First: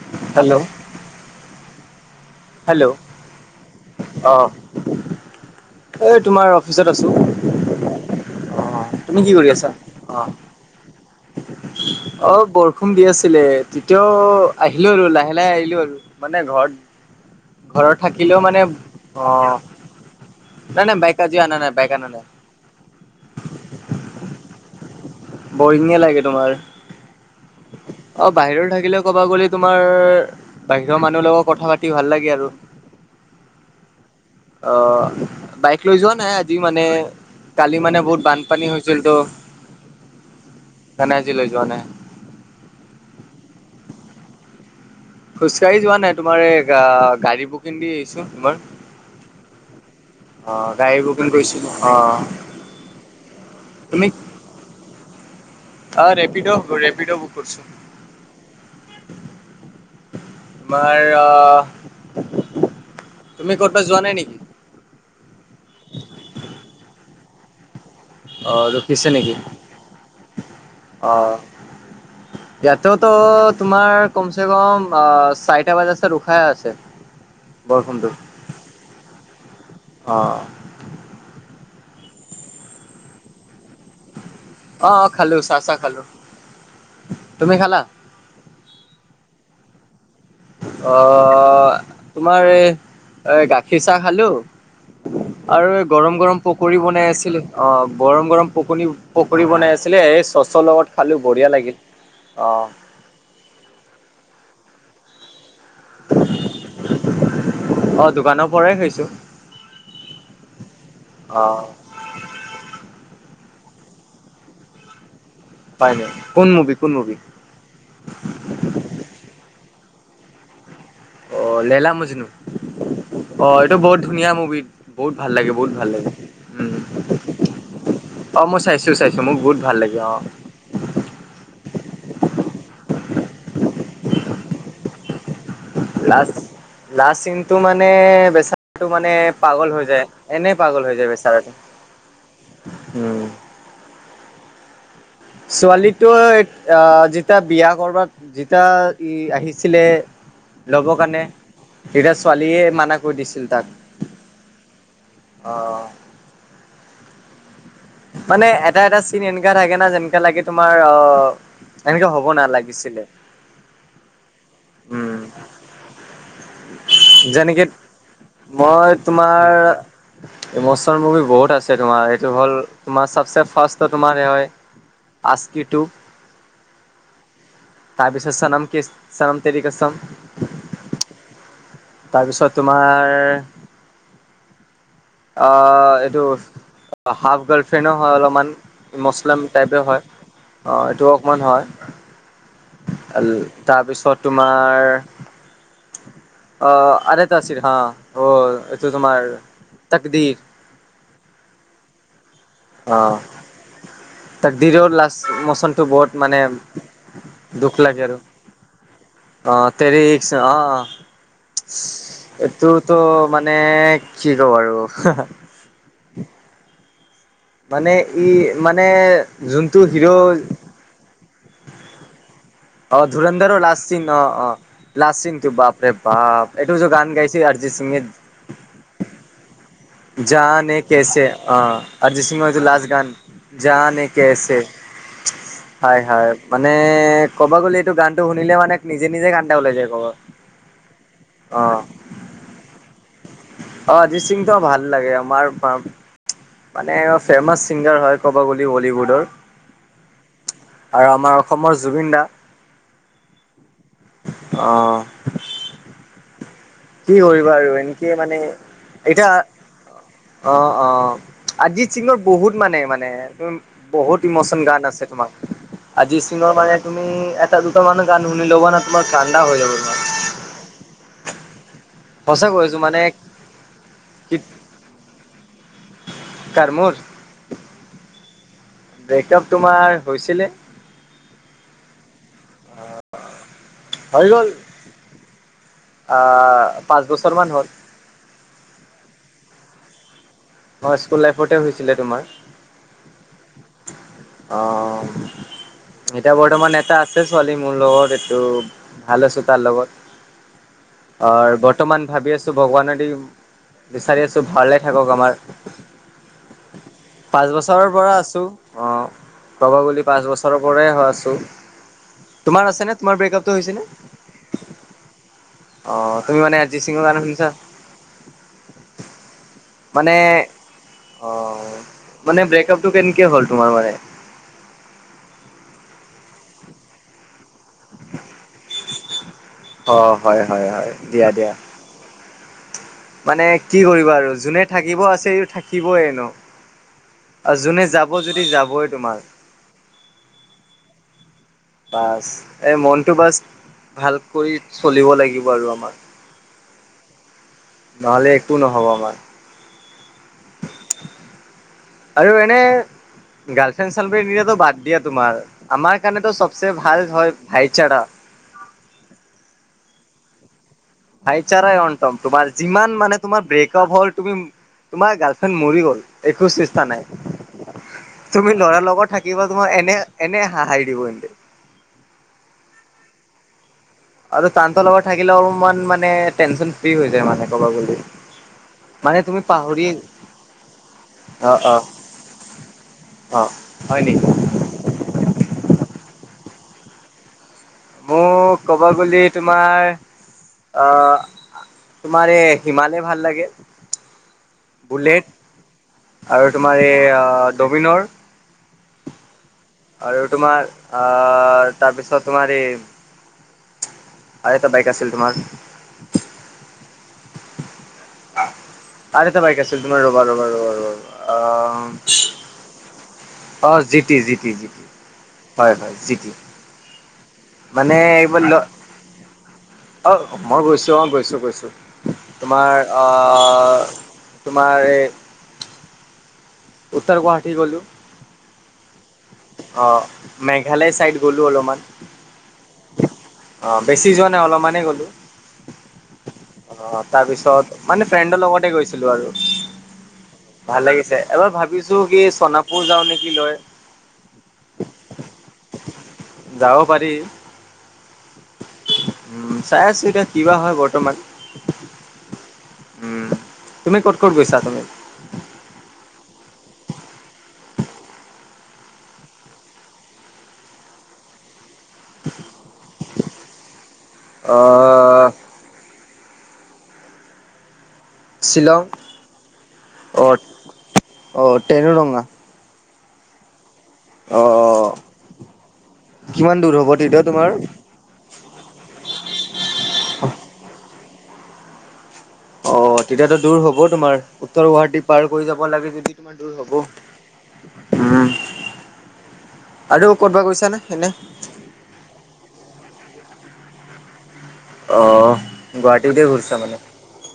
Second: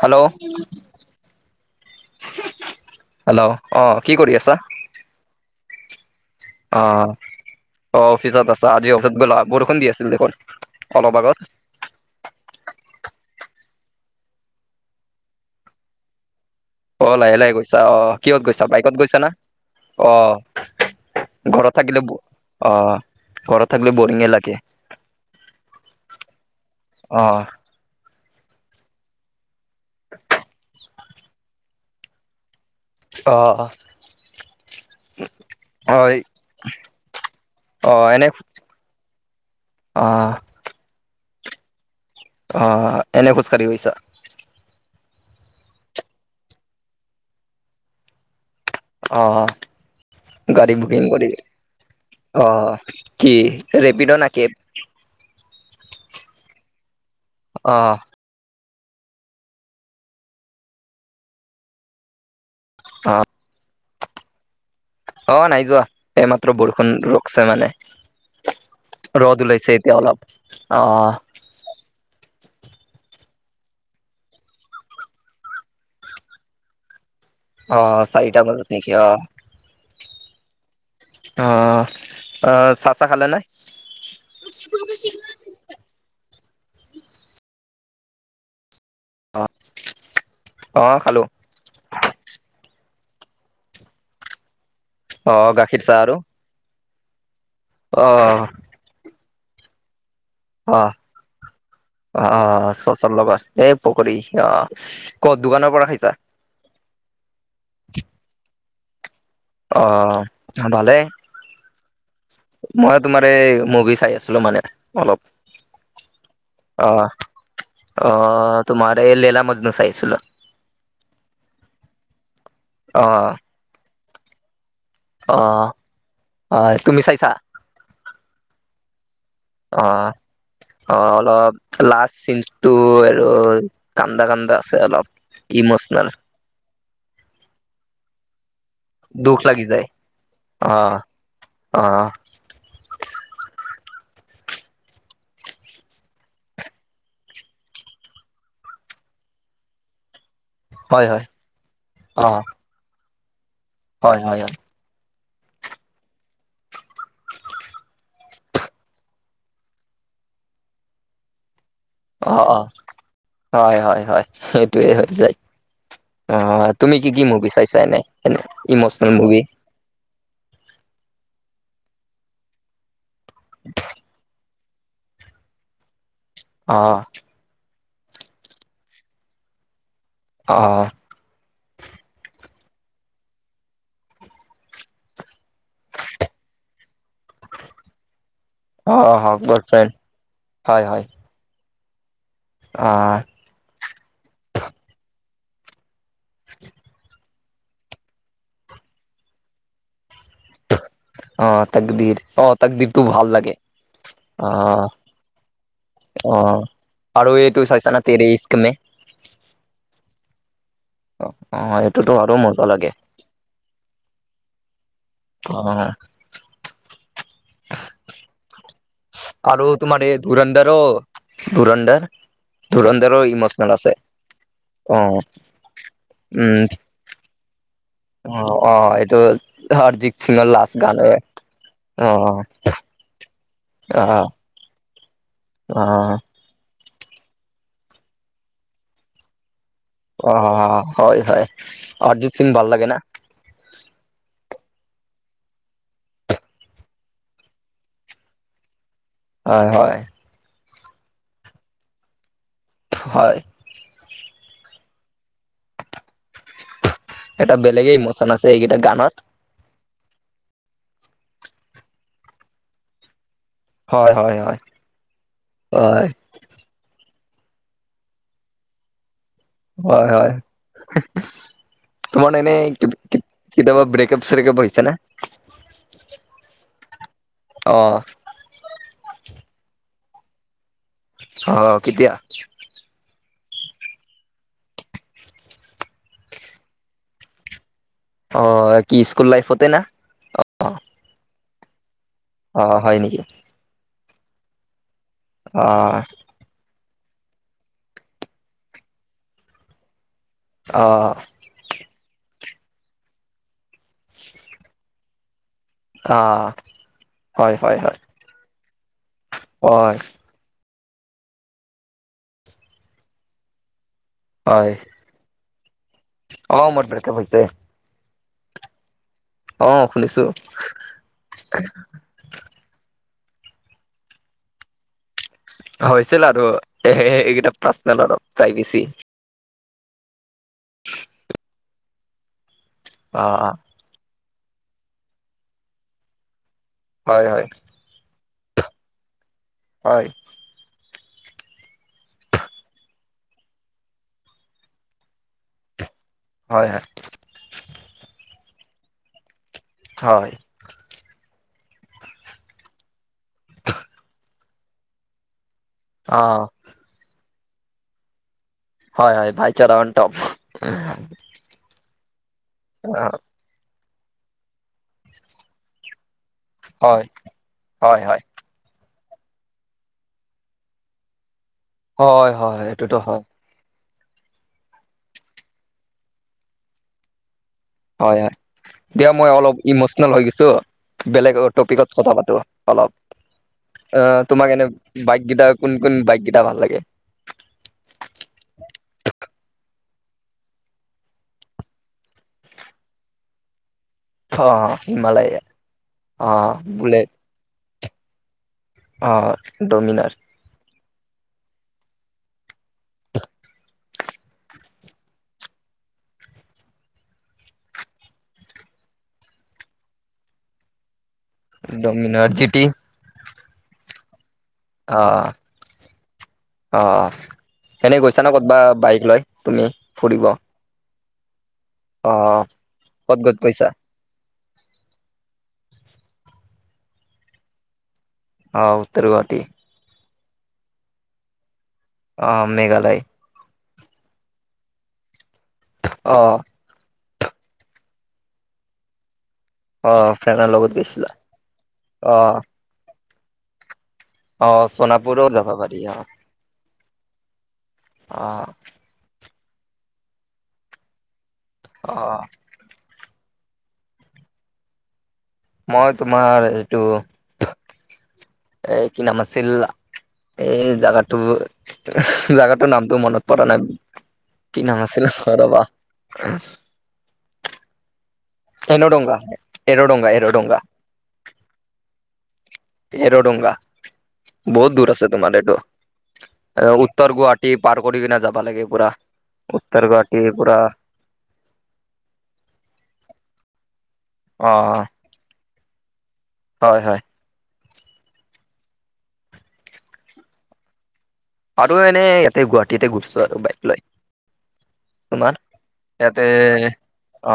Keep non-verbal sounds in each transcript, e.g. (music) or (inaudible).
Hello hello অ' কি কৰি আছা? এই তোমাৰ অ অফিচত আছো। অ অফিচত আছা, আজি অফিচত তুমি কি গ'লা কৰি আছা? বৰষুণ দি আছিল দেখোন। অলপ আগত অ বৰষুণ দি আছিলে তেতিয়াও আহিলো আৰু লাহে লাহে আহিলো আৰু মানে ঘৰত অ লাহে লাহে গৈছা ঘৰত অ থাকিলেও কিহত মানে গৈছা বাইকত গৈছা অ না অ নাই নাই বাইক আজি অনা নাই ঘৰত বাইক থাকিলে অনা ব নাই। অ ঘৰত থাকিলে বৰিং এ লাগে বৰিঙে লাগে তোমাৰ অ অ বাহিৰত থাকিলে ক'বা গ'লে তোমাৰ বাহিৰৰ মানুহৰ লগত কথা পাতি ভাল লাগে আৰু অহ অ অ বাইক লৈ যোৱা হয় নাই আজি মানে কালি অ মানে বহুত এনে বানপানী হৈছিল ত। অ নাই নাই আজি লৈ যোৱা নাই। অ এনে খোজ কাৰি গৈছা খোজকাঢ়ি যোৱা নাই তোমাৰ এই গা গাড়ী বুকিং দি আহিছো তোমাৰ। অ। অ' গাড়ী বুকিং কৰি কৰিছিলো অ' অ‌ কি তুমি ৰেপিডো নে কি অ ৰেপিড' ৰেপিড' বুক কৰিছো। অ তোমাৰ অ অ তুমি কত'বাত যোৱা নাই নেকি? অ নাই যোৱা এইমাত্ৰ বৰষুণ ৰখছে মানে। অ' ৰখিছে নেকি ৰ'দ ওলাইছে এতিয়া অলপ অ। ইয়াতে ত তোমাৰ কমচে কম অ চাৰিটা বজাতছে ৰোখাই আছে। অ বৰষুণটো চাৰিটা মাজত নেকি অ। অ। অ অ চাহ চাহ খালে নে। অ অ খালো চাহ চাহ খালো। তুমি খালা? অ অ খালো তোমাৰ এ এই গাখীৰ চাহ খালো। অ', আৰু গাখীৰ এই চাহ গৰম গৰম পকৰি বনাই আছিলে অ গৰম অ', গৰম পকৰি পকৰি বনাই আছিলে এই চচৰ অ'। লগত খালো বঢ়িয়া লাগিল। অ চচৰ লগত এই পকৰি অ কত দোকানৰ পৰা খাই অ দোকানৰ পৰাই খাইছো। অ ভালেই। অ মই তোমাৰ এই মুভি চাই আছিলো মানে অলপ। পাই নাই। কোন মুভি কোন অ', মুভি? অ তোমাৰ এ লেলা মাজনু চাইছিলো। অ লেলা মজনু অ এইটো বহুত ধুনীয়া মুভি। বহুত ভাল লাগে অ', বহুত ভাল লাগে উ অ', তুমি চাইছা? অ মই চাইছো চাইছো মোক বহুত ভাল অ। লাগে অ অলপ লাষ্ট চিনটো আৰু কান্দা কান্দা আছে অলপ। ইমছ- লাষ্ট লাষ্ট চিনটো মানে বেচা টো মানে দুখ লাগি পাগল হৈ যায় এনে পাগল হৈ অ', যায় বেচাৰটো অ', উম ছোৱালীটো আহ যেতিয়া বিয়া কৰবাত যেতিয়া ই আহিছিলে ল'ব হয় কাৰণে হয় তেতিয়া অ', ছোৱালীয়ে মানা কৰি দিছিল তাক। হয় হয় হয়। অ' মানে এটা-এটা চিন এনেকা থাকে না যেনেকা লাগে তোমাৰ অ' এনেকে হ'ব অ'-অ' নালাগিছিলে হয়-হয়-হয় সেইটোৱে হৈ উম যায় অ'। তুমি কি-কি মুভি যেনেকে চাইছা এনে- এনে ইমচনেল মুভি? এয়া ইমচনেল মুভি বহুত আছে তোমাৰ এইটো হ'ল তোমাৰ চবছে ফাৰ্ষ্টটো তোমাৰ হয় আশিকি টু অ' তাৰপিছত চনম কি চনম তেৰি কেচাম অ' তাৰপিছত তোমাৰ অ' এইটো হাফ গাৰ্লফ্ৰেণ্ডো হয় অলপমান অ হক ইমচলেম টাইপে বয়ফ্ৰেণ্ড হয় হয় হয় এইটো হয়। অ তাৰপিছত তোমাৰ অ' আৰু এটা আছিল হা অ' এইটো তোমাৰ তকদীৰ। অ' তাকদীৰ অ' তাকদীৰটো ভাল লাগে। অ তাকদীৰৰ লাষ্ট মচনটো বহুত অ মানে আৰু এইটো দুখ চাইছা লাগে আৰু তেৰে ইশক নে? অ' তেৰি ইশক অ' অ এইটোতো আৰু মজা লাগে এইটোত মানে কি কওঁ আৰু হে-হে অ' মানে ই মানে আৰু যোনটো তোমাৰ হিৰ' এই ধুৰন্ধৰো ধুৰন্ধৰ অ' ধুৰন্ধৰো ধুৰন্ধৰৰ ইমচনেল লাচ আছে চিন অ অ'-অ' লাচ চিনটো বাপৰে বাপ এটো যে গান গাইছে অৰিজিৎ সিঙে অ'-অ' এইটোত জানে কেছে অ' অৰিজিৎ সিংৰ এইটো লাষ্ট গান। অ জানে কেছে অ হায়-হায় মানে ক'বা গ'লে এইটো গানটো শুনিলে মানে নিজে-নিজে কন্দা এটা ওলাই যায়। অ' হয়-হয় অৰিজিৎ সিং ভাল লাগে না? অ' অৰজিত সিং তো ভাল লাগে আমাৰ মানে ফেমাচ চিংগাৰ হয় ক'ব গ'লে বলীউডৰ হয়-হয়। আৰু আমাৰ অসমৰ জুবিন দা। হয় অ' কি কৰিবা এটা আৰু বেলেগে এনেকে ইমচন মানে আছে এইকেইটা গানত এতিয়া অ'-অ' অৰজিৎ সিঙৰ বহুত মানে-মানে হয় বহুত হয় হয় ইমচনেল গান আছে তোমাৰ হয় অৰজিৎ সিংৰ মানে তুমি এটা দুটা মানুহ গান শুনি ল'ব না তোমাৰ কন্দা‌ হৈ যাব। তোমাৰ। হয়-হয়। তোমাৰ সঁচা এনে কৈছো মানে কেতিয়াবা ব্ৰেকআপ কি চ্ৰেকপ হৈছে নে? কাৰ মোৰ অ' ব্ৰেকআপ তোমাৰ হৈছিলে। অ' কেতিয়া? অ' হৈ গ'ল। অ' পাঁচ বছৰ মান হ'ল। অ' কি স্কুল লাইফতে না? হয়, স্কুল লাইফতে হৈছিলে তোমাৰ। অ, হয় নেকি? অ', অ', এতিয়া বৰ্তমান এটা আছে ছোৱালী মোৰ লগত এইটো ভাল আছো তাৰ লগত। অ, বৰ্তমান ভাবি আছো ভগৱানেদি বিচাৰি আছো ভালে থাকক আমাৰ অ পাঁচ হয় হয় বছৰৰ হয় পৰা আছোঁ। অ, কব হয় গলি পাঁচ বছৰ (unintelligible) পৰা হয় আছো তোমাৰ আছে নে তোমাৰ ব্ৰেকআপ টো হৈছেনে? হয় অ, তুমি অ মানে অৰজিত মোৰ সিঙৰ ব্ৰেকআপ গানে হৈছে শুনিছা? অ, মানে শুনিছো। অ মানে ব্ৰেকআপ টো কেনকে হ'ল তোমাৰ মানে? হৈছিল আৰু (unintelligible) এইকেইটা পাৰ্চনেল অলপ প্ৰাইভেচি। অ, হয়-হয়-হয় দিয়া- দিয়া অ মানে কি কৰিবা আৰু যোনে থাকিব আছে ই থাকিবই এনো হয় হয় আৰু যোনে যাব (unintelligible) যদি যাবই তোমাৰ। হয়। বাচ এ মনটো বাচ ভাল কৰি চলিব লাগিব আৰু আমাৰ। হয়- হয়। নহ'লে একো নহ'ব আমাৰ। হয়। আৰু এনে গাৰ্লফ্ৰেণ্ড চালফ্ৰেণ্ড (unintelligible) তো বাদ দিয়া তোমাৰ। আমাৰ কাৰনে তো অ চবচে ভাল হয় ভাইচাৰা। হয়-হয় ভাইচাৰা অনটপ। ভাইচাৰাই অনটপ তোমাৰ যিমান মানে তোমাৰ ব্ৰেকআপ হ'ল তুমি তোমাৰ গাৰ্লফ্ৰেণ্ড মৰি গ'ল একো চেষ্টা হয় নাই। হয় হয় তুমি ল'ৰাৰ লগত থাকিবা তোমাক এনে -এনে হাহাই দিব ইন্তে। হয়-হয় এইটোতো হয়। আৰু তাহাঁতৰ লগত থাকিলেও মান মানে টেনচন ফ্ৰী হৈ যায় মানে কবা গলি। হয় হয় দিয়া মই অলপ ইমচনেল হৈ গৈছো বেলেগ অ অ টপিকত কথা পাতো অলপ। অ এ হয় নেকি? তোমাক এনে বাইক গীদা কোন -কোন বাইকগীদা ভাল লাগে? মোক ক'ব গ'লি তোমাৰ আহ তোমাৰ এ হিমালে ভাল লাগে অ বুলেট হিমালয়া অ আৰু তোমাৰ বুলেট এই ডমিনৰ। অ, ডমিনাৰ। আৰু তোমাৰ আ তাৰপিছত তোমাৰ এই আৰু এটা বাইক আছিল তোমাৰ আৰু এটা বাইক আছিল তুমাৰ ৰ'বা- ৰ'বা- ৰ'বা - ৰ'বা অ। ডমিনাৰ জি টি অ, জিটি-জিটি-জিটি। অহ', অহ', এনে মানে গৈছা নে এইবাৰ ল ক'তবা বাইক লৈ তুমি ফুৰিব। অ মই গৈছোঁ অহ, গৈছোঁ -গৈছোঁ অ তোমাৰ আ ক'ত ক'ত গৈছা তোমাৰ এ উত্তৰ গুৱাহাটী গ'লো। অ, উত্তৰ গুৱাহাটী। অ, মেঘালয় চাইদ গ'লো অলমান। অ, মেঘালয়। অ, বেছি যোৱা নাই অলমানেই গ'লো। অ', অ, তাৰ পিছত মানে ফ্ৰেণ্ডৰ লগতে গৈছিলোঁ আৰু। অ ফ্ৰেণ্ডৰ লগত ভাল গৈছিলা লাগিছে এবাৰ ভাবিছোঁ কি অ সোনাপুৰ যাওঁ নেকি লৈ, অ সোনাপুৰোও যাব পাৰি অ যাব পাৰি। অ', উম চাই আছো এতিয়া কিবা হয় বৰ্তমান। অ'হ। উম, তুমি ক'ত ক'ত গৈছা তুমি? মই তোমাৰ এইটো। এই কি নাম আছিল এই জাগাটো। জাগাটোৰ নামটো মনত পৰা নাই কি নাম আছিল অ', ৰ ৰবা। আ শ্বিলং এন ডংগা এৰ ডংগা এৰ অ', ডংগা অ', তেনুৰঙা এৰ ডংগা বহুত দূৰ অ', আছে তোমাৰ এইটো কিমান দূৰ এ হ'ব উত্তৰ তেতিয়া তোমাৰ? গুৱাহাটী পাৰ্ক কৰি কিনে যাবা লাগে পুৰা উত্তৰ গুৱাহাটীৰ পৰা অ তেতিয়াতো দূৰ হব তোমাৰ অ উত্তৰ গুৱাহাটী পাৰ কৰি যাব লাগে যদি তোমাৰ দূৰ হব হয় হয় উম আৰু ক'ৰবাত গৈছা নে এনে? আৰু এনে ইয়াতে গুৱাহাটীতে গৈছোঁ আৰু বাইক লৈ অ', তোমাৰ গুৱাহাটীতে ইয়াতে ঘূৰিছা মানে অ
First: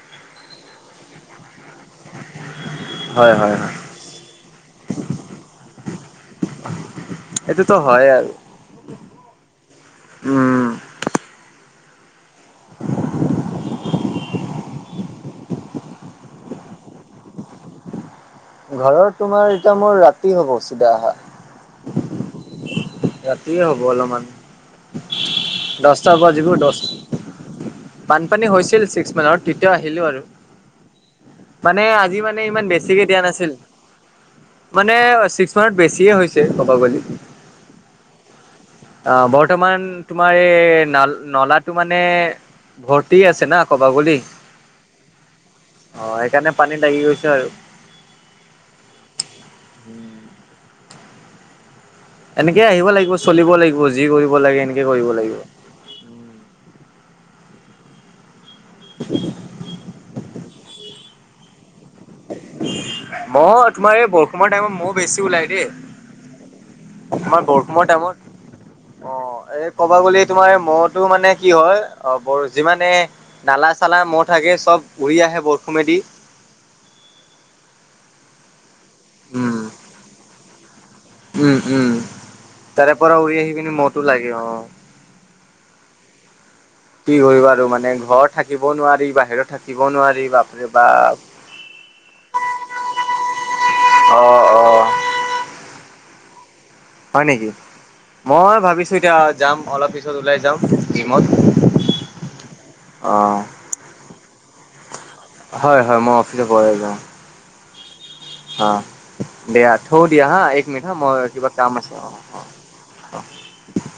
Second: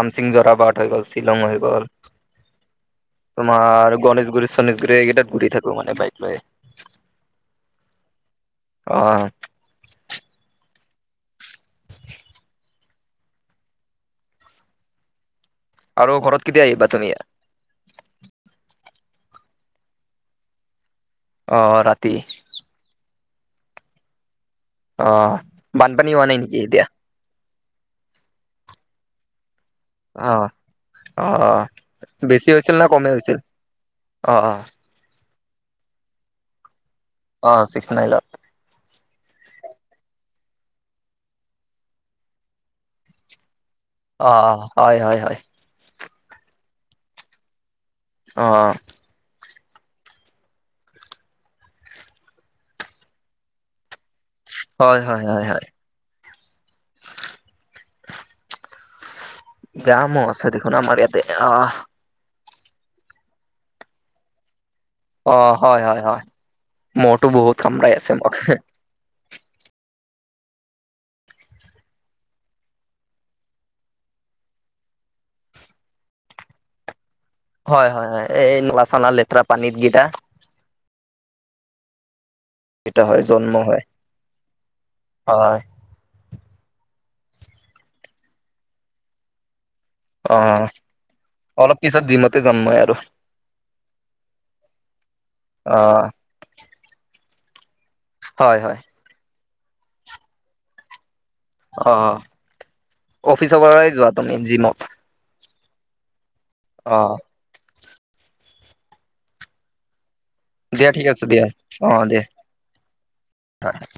আমচিং জোৰাবাট হৈ গ'ল শ্বিলং হৈ গ'ল হয়, হয়, হয়, তোমাৰ গণেশগুৰি চণেশগুৰি এইকেইটাত ঘূৰি থাকো মানে বাইক লৈ, এইটোতো হয় আৰু অ উম আৰু ঘৰত কেতিয়া আহিবা তুমি? ঘৰৰ তোমাৰ এতিয়া মোৰ ৰাতি হব চিধা আহা অঁ ৰাতি ৰাতিয়ে হব অলপমান অ বানপানী দশটা হোৱা নাই বাজিব নেকি দশ এতিয়া? বানপানী হৈছিল ছিক্স মানত তেতিয়া আহিলোঁ আৰু অ অ মানে আজি মানে বেছি ইমান হৈছিল না বেছিকে কমেই দিয়া হৈছিল? নাছিল। অ অ মানে ছিক্স মানত বেছিয়ে হৈছে কবগলে, অ চিক্স নাই লোৱা অ বৰ্তমান তোমাৰ এই ন নলাটো মানে ভৰ্তি আছে না কবা বুলি অ অ হয় হয় হয় অ সেইকাৰণে পানী বাঢ়ি গৈছে আৰু অ অ উম এনেকে আহিব লাগিব চলিব লাগিব যি কৰিব লাগে এনেকে কৰিব লাগিব ব্যায়ামো আছে দেখোন আমাৰ ইয়াত তে অ মহ তোমাৰ এই কিছুমান টাইমত মহ বেছি অ ওলাই দেই হয় হয় হয় মহতো তোমাৰ বহুত বৰষুণৰ কামৰাই আছে মোক টাইমত অ এই কব গলে তোমাৰ মহ টো মানে কি হয় অ বৰ যিমানে নালা চালাত মহ থাকে চব উৰি আহে বৰষুণেদি হয় হয় হয় এই নলা চালা লেতেৰা উম, পানীত কেইটা উম উম তাৰে এইটো পৰা হয় উৰি জন্ম আহি পিনি হয় মহ টো লাগে অ হয় কি কৰিবা আৰু মানে ঘৰত থাকিব নোৱাৰি বাহিৰত থাকিব নোৱাৰি অ বাপৰে বা অলপ পিছত জিমতে যাম মই আৰু অহ অহ অহ হয় নেকি মই হয় হয় ভাবিছো এতিয়া যাম অলপ পিছত ওলাই যাম জিমত অ অ, অফিচৰ পৰাই যোৱা তুমি জিমত হয় হয় মই অফিচৰ পৰাই অ যাওঁ অ দিয়া থঁও দিয়া হা এক মিনিট হা মই কিবা কাম আছে অ অ হয়